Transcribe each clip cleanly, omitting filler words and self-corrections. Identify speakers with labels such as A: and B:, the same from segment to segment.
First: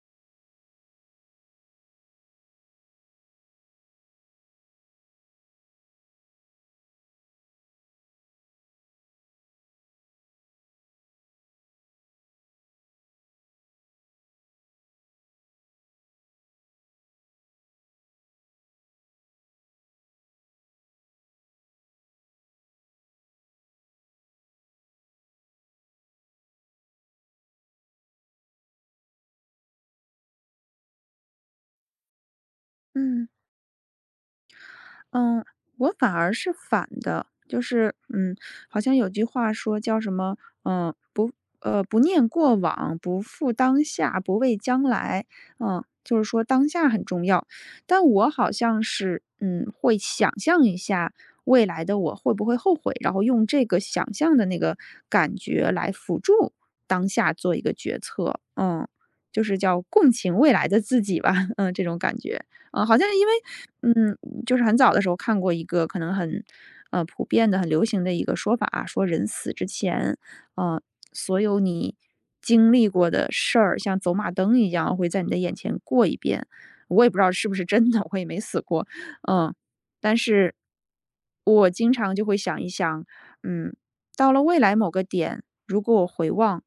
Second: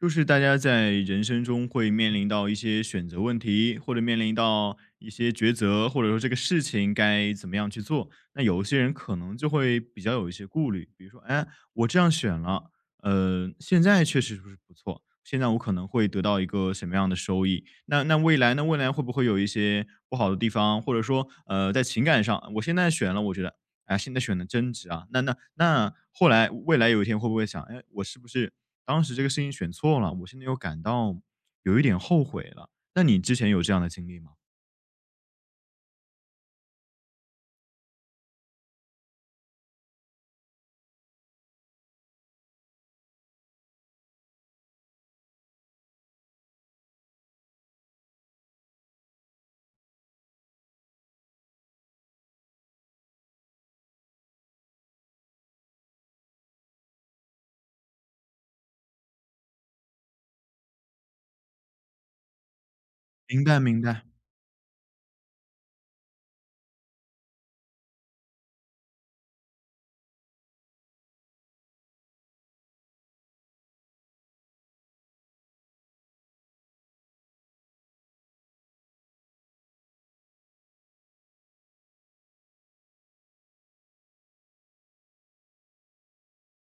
A: 就是大家在人生中会面临到一些选择问题，或者面临到一些抉择，或者说这个事情该怎么样去做。那有一些人可能就会比较有一些顾虑，比如说，哎，我这样选了，现在确实是不错，现在我可能会得到一个什么样的收益？那那未来呢？未来会不会有一些不好的地方？或者说，在情感上，我现在选了，我觉得，哎，现在选的真值啊。那后来未来有一天会不会想，哎，我是不是？当时这个事情选错了，我现在又感到有一点后悔了。那你
B: 嗯
A: 之前有这样的经历吗？
B: 嗯，我反而是反的，就是好像有句话说叫什么，嗯，不不念过往，不负当下，不畏将来，就是说当下很重要。但我好像是会想象一下未来的我会不会后悔，然后用这个想象的那个感觉来辅助当下做一个决策，就是叫共情未来的自己吧，这种感觉。好像因为，
A: 明白，明白，
B: 嗯，就是很早的时候看过一个可能很，普遍的、很流行的一个说法啊，说人死之前，呃，所有你经历过的事儿，像走马灯一样会在你的眼前过一遍。我也不知道是不是真的，我也没死过，嗯，但是我经常就会想一想，嗯，到了未来某个点，如果我回望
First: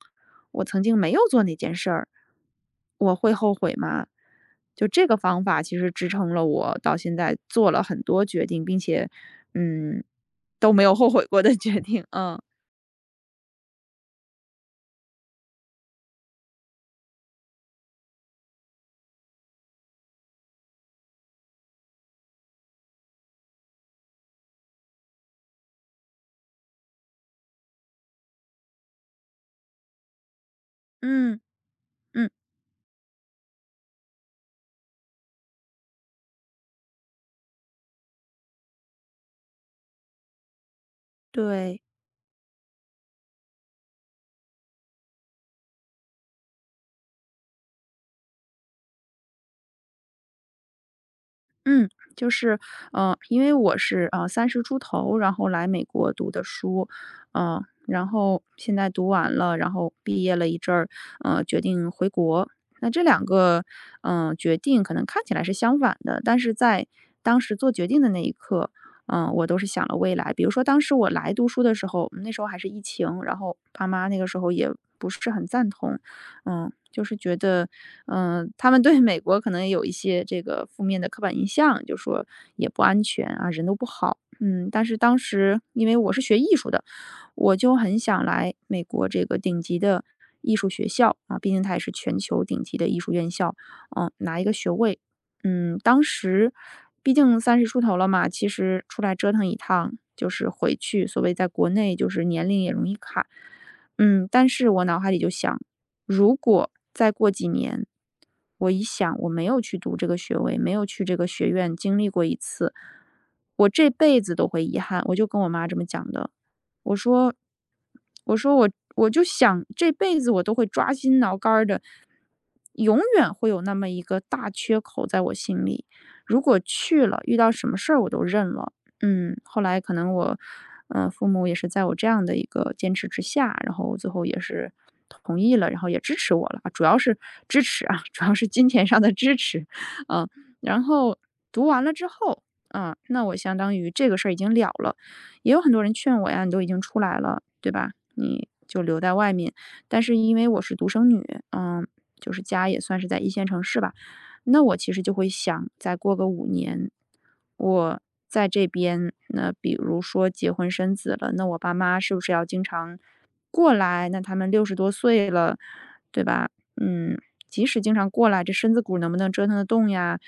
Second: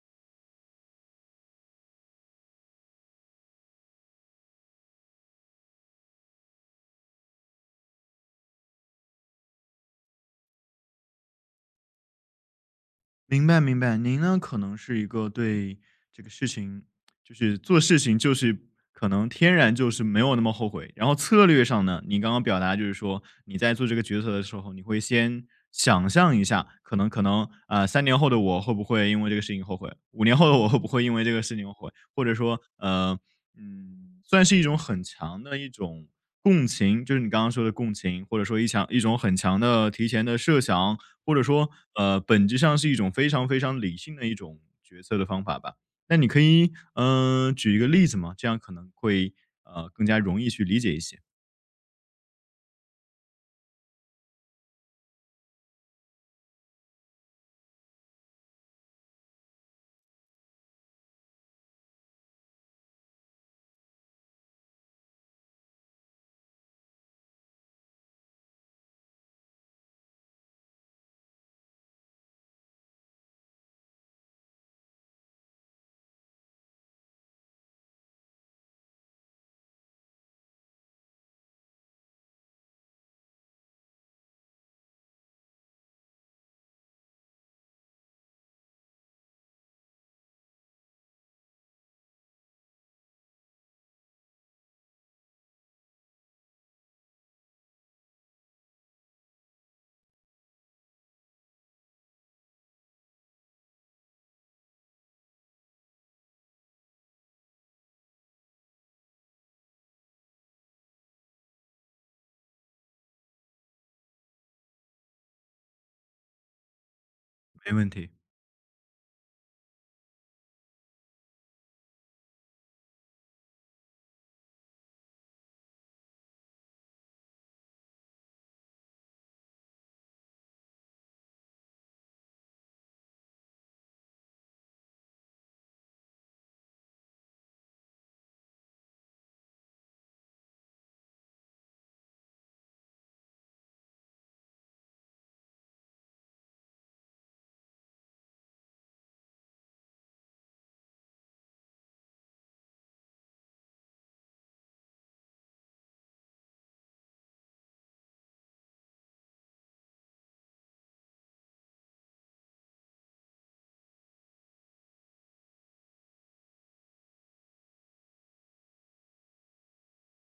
B: 我曾经没有做那件事儿，我会后悔吗？就这个方法其实支撑了我到现在做了很多决定，并且，嗯，都没有后悔过的决定，
A: 明白，明白。您呢，可能是一个对这个事情就是做事情就是可能天然就是没有那么后悔。然后策略上呢，你刚刚表达就是说你在做这个决策的时候，你会先想象一下，可能3后的我会不会因为这个事情后悔，5后的我会不会因为这
B: 嗯，
A: 个事情后悔，或
B: 嗯，
A: 者说呃嗯，算是一种很强的一种。共情就是你刚刚说的共情，或者说一种很强的提前的设想，或者说
B: 对。
A: 本质上是一种非常非常理性的一种决策的方法吧。那你可以，嗯、举一个例子吗？这样可能会更加容易去理解一些。
B: 嗯，就是，因为我是三十出头，然后来美国读的书，然后现在读完了，然后毕业了一阵儿，决定回国。那这两个，决定可能看起来是相反的，但是在当时做决定的那一刻，我都是想了未来。比如说当时我来读书的时候，那时候还是疫情，然后爸妈那个时候也不是很赞同，就是觉得，他们对美国可能也有一些这个负面的刻板印象，就说也不安全啊，人都不好。嗯，但是当时因为我是学艺术的，我就很想来美国这个顶级的艺术学校啊，毕竟它也是全球顶级的艺术院校，拿一个学位。当时毕竟三十出头了嘛，其实出来折腾一趟，就是回去，所谓在国内就是年龄也容易卡。但是我脑海里就想，如果再过几年，我一想我没有去读这个学位，没有去这个学院经历过一次，我这辈子都会遗憾。我就跟我妈这么讲的，我说
A: 没问题，
B: 我说我就想这辈子我都会抓心挠肝儿的，永远会有那么一个大缺口在我心里。如果去了，遇到什么事儿我都认了。后来可能我，父母也是在我这样的一个坚持之下，然后最后也是同意了，然后也支持我了，主要是支持啊，主要是金钱上的支持，嗯、然后读完了之后，啊、那我相当于这个事儿已经了了，也有很多人劝我呀，你都已经出来了，对吧？你就留在外面。但是因为我是独生女，嗯，就是家也算是在一线城市吧，那我其实就会想，再过个五年，我在这边，那比如说结婚生子了，那我爸妈是不是要经常过来？那他们六十多岁了，对吧？嗯，即使经常过来，这身子骨能不能折腾得动呀？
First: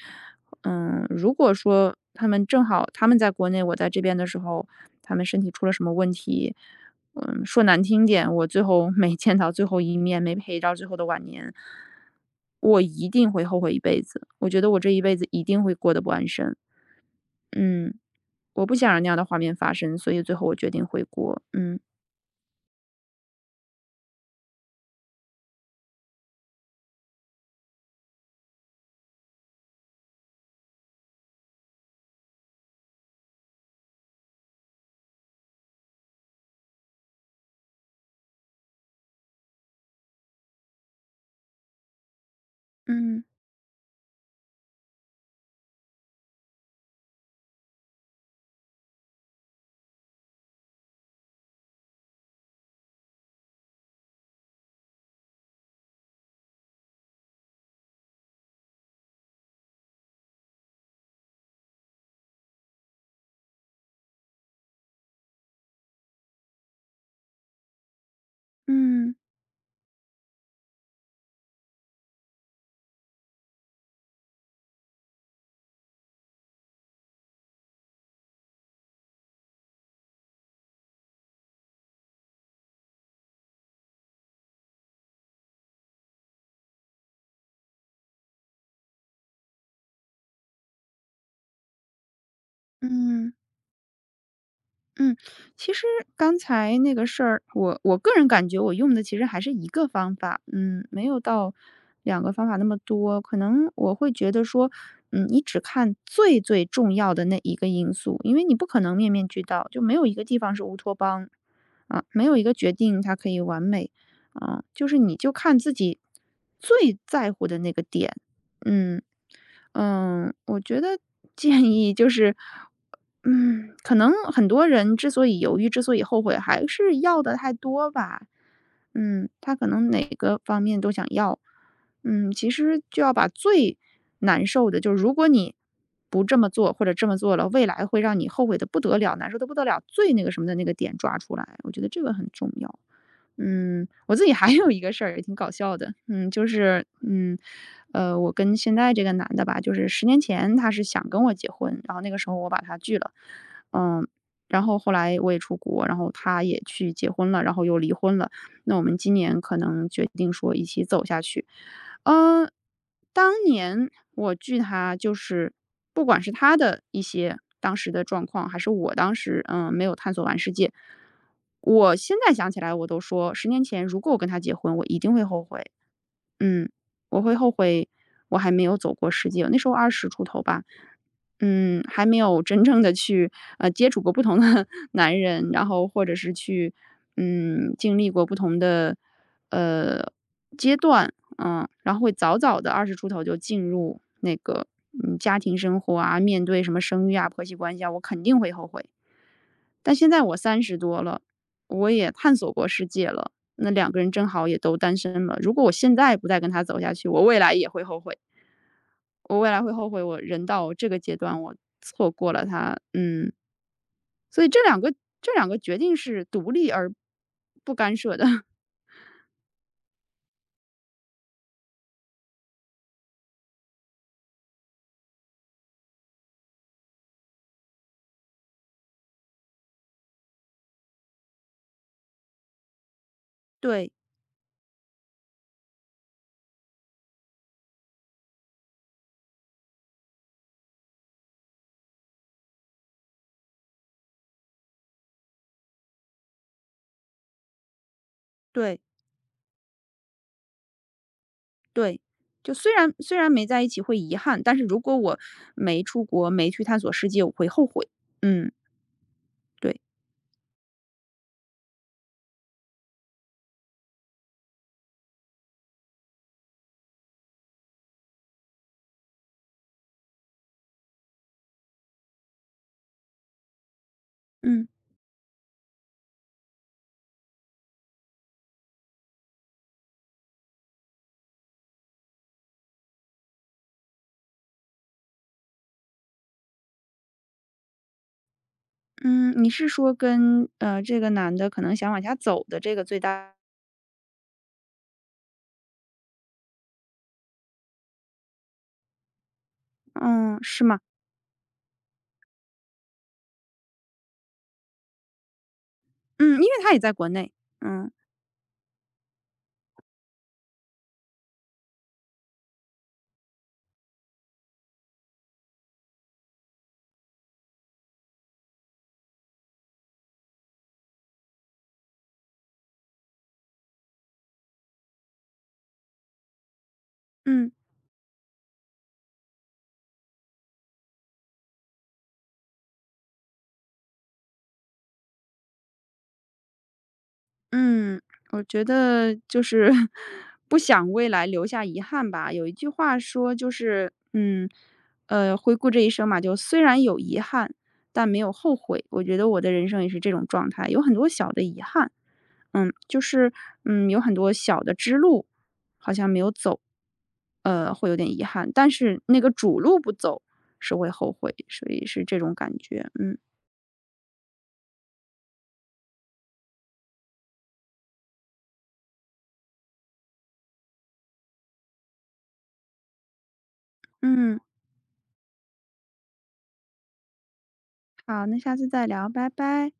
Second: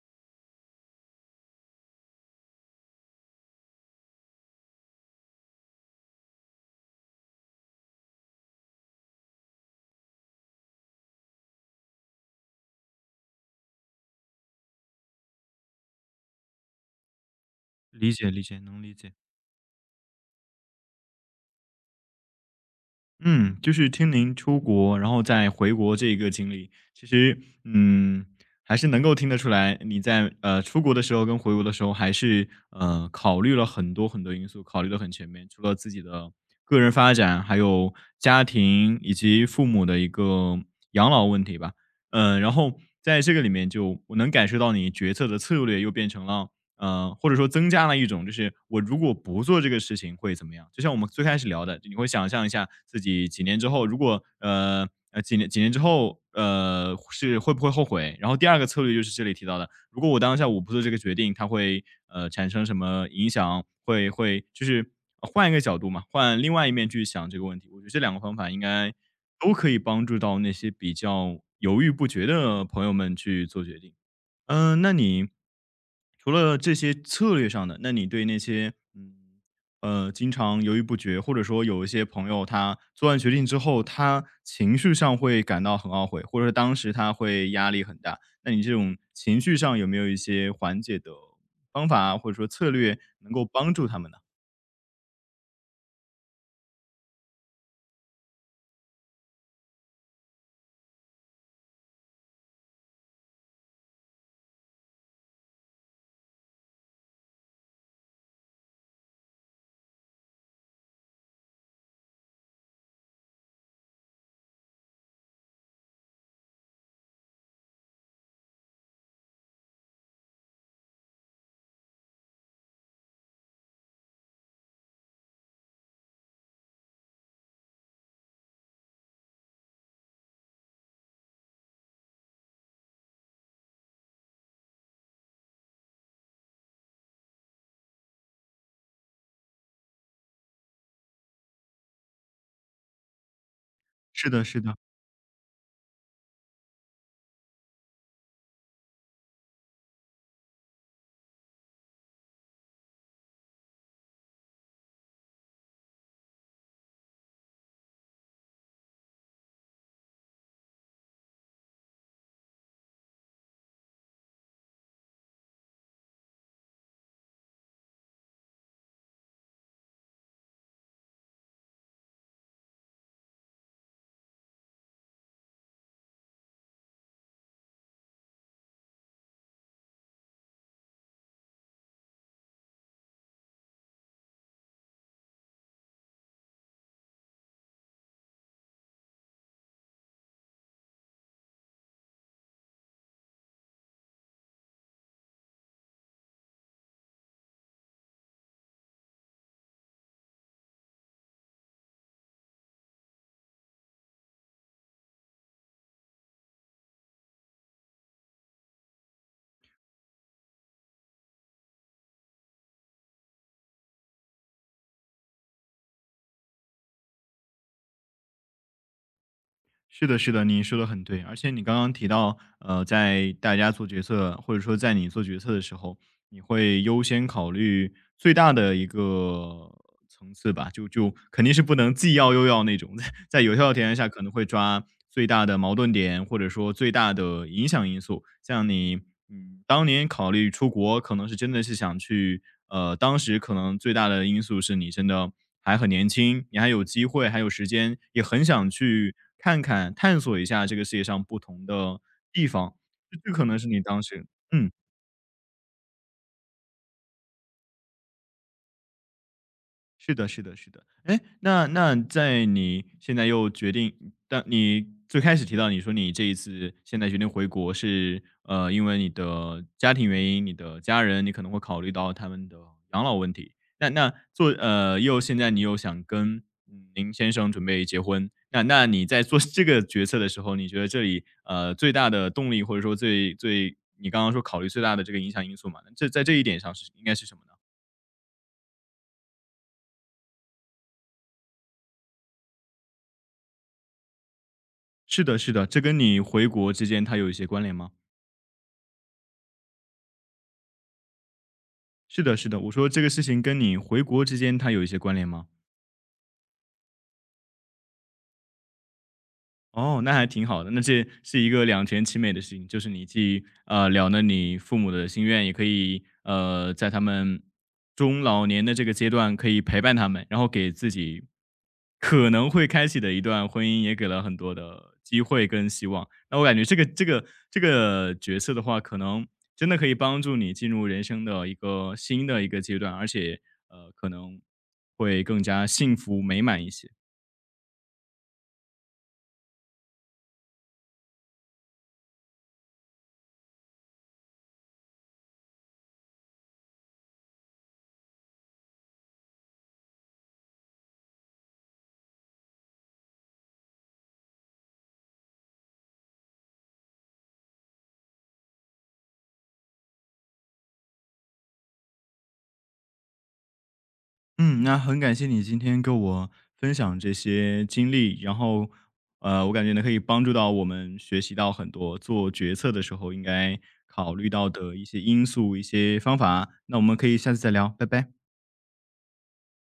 B: 如果说他们正好他们在国内，我在这边的时候，他们身体出了什么问题，说难听点，我最后没 见到最后一面，没陪到最后的晚年，我一定会后悔一辈子。我觉得我这一辈子一定会过得不安生。嗯，
A: 理解理解，
B: 我不
A: 能
B: 想
A: 理
B: 让那
A: 解。
B: 样的画面发生，所以最后我决定回国。嗯
A: 嗯，就是听您出国，然后再回国这个经历，其实，嗯，还是能够听得出来，你在出国的时候跟回国的时候，还是考虑了很多很多因素，考虑的很全面，除了自己的个人发展，还有家庭以及父母的一个养老问题吧。嗯、然后在
B: 嗯
A: 这个里面就我能感受到你决策的策略又变成了或者说增加了一种就是我如果不做这个事情会怎么样？就像我们最开始聊的，你会想象一下自己几年之后，如果几年之后，是会不会后悔？然后第二个策略就是这里提到的，如果我当下我不做这个决定，它会产生什么影响？会就是换一个角度嘛，换另外一面去想这个问题。我觉得这两个方法应该
B: 嗯
A: 都可以帮助到那些比较犹豫不决的朋友们去做决定。嗯，那你除了这些策略上的，那你对那些经常犹豫不决，或者说有一些朋友他做完决定之后，他情绪上会感到很懊悔，或者说当时他会压力很大，那你这种情绪上有没有一些缓解的方法啊或者说策略能
B: 嗯。
A: 够帮助他们呢？
B: 嗯，其实刚才那个事儿，我个人感觉我用的其实还是一个方法，没有到两个方法那么多。可能我会觉得说，你只看最最重要的那一个因素，因为你不可能面面俱到，就没有一个地方是乌托邦啊，没有一个决定它可以完美啊，就是你就看自己最在乎的那个点，嗯。我觉得建议就是可能很多人之所以犹豫，之所以后悔，还是要的太多吧。他可能哪个方面都想要。其实就要把最难受的，就是如果你不这么做，或者这么做了，未来会让你后悔的不得了，难受的不得了，最那个什么的那个点抓出来，我觉得这个很重要。我自
A: 是
B: 己
A: 的，
B: 还
A: 是
B: 有
A: 的，
B: 一个事儿也挺搞笑的，就是，我跟现在这个男的吧，就是十年前他是想跟我结婚，然后那个时候我把他拒了，嗯，然后后来我也出国，然后他也去结婚了，然后又离婚了，那我们今年可能决定说一起走下去，嗯，当年我拒他，就是不管是他的一些当时的状况，还是我当时没有探索完世界。我现在想起来我都说十年前如果我跟他结婚，我一定会后悔。嗯，我会后悔我还没有走过世界，那时候二十出头吧，还没有真正的去，接触过不同的 男人，然后或者是去，经历过不同的，呃，阶段，然后会早早的二十出头就进入那个，家庭生活啊，面对什么生育啊、婆媳关系啊，我肯定会后悔。但现在我三十多了，我也探索过世界了，那两个人正好也都单身了。如果我现在不再跟他走下去，我未来也会后悔。我未来会后悔，我人到这个阶段，我错过了他。嗯，所以这两个决定是独立而不干涉的。
A: 是的，是的，你说的很对。而且你刚刚提到，呃，在大家做决策，或者说在你做决策的时候，你会优先考虑最大的一个层次吧，就肯定是不能既要又要那种，在在有效的条
B: 对
A: 件下可能会抓最大的矛盾点，或者说最大的影响因素。像你，嗯，当年考虑出国，可能是真的是想去，呃，当时可能最大的因素是你真的还很年轻，你还有机会，还有时间，也很想
B: 对
A: 去看看、探索一下这个世界上不同的
B: 对，
A: 地
B: 就虽
A: 方，
B: 然虽
A: 这
B: 然
A: 这
B: 没
A: 可能
B: 在一
A: 是你
B: 起会
A: 当
B: 遗
A: 时
B: 憾，但是
A: 嗯。
B: 如果我没出国，没去探索世界，我会后悔。嗯，对。
A: 是的，是的，是的。哎，那在你现在又决定，但你最开始提到你说你这一次现在决定回国是，呃，因为你的家庭原因，你的家人，你可能会考虑到他们的养老问题。那那做
B: 嗯。
A: 呃，又现在你又想跟嗯您先生准备结婚，那你在做 这个决策的时候，你觉得这里最大的动力，或者说最你刚刚说考虑最大的这个影响因素嘛？那这在这一点上是应该是什么？呢？
B: 嗯，你是说跟，这个男的可能想往下走的这个最大
A: 是的，是的，这跟你回国之间它有一些关联吗？
B: 嗯，是吗？
A: 是的，是的，我说这个事情跟你回国之间它有一些关联吗？
B: 嗯，因为他也在国内，嗯，
A: 哦，那还挺好的，那这是一个两全其美的事情，就是你既，呃，了你父母的心愿，也可以，呃，在他们中老年的这个阶段可以陪伴他们，然后给自己可能会开启的一段婚姻也给了很多的机会跟希望。那我感觉这个这个
B: 嗯。
A: 这个角色的话，可能真的可以帮助你进入人生的一个新的一个阶段，而且，呃，可能会更加幸福美满一些。
B: 嗯，我觉得就是 不想未来留下遗憾吧。有一句话说，就是回顾这一生嘛，就虽然有遗憾，但没有后悔。我觉得我的人生也是这种状态，有很多小的遗憾，就是有很多小的支路好像没有走，会有点遗憾。但是那个主路不走是会后悔，所以是这种感觉。嗯
A: 嗯，那很感谢你今天跟我分享这些经历，然后，呃，我感觉呢可以帮助到我们学习到很多做决策的时候应该考虑
B: 嗯，
A: 到的一些因素、一些方法。那我们可以下次再聊，拜拜。
B: 好，那下次再聊，拜拜。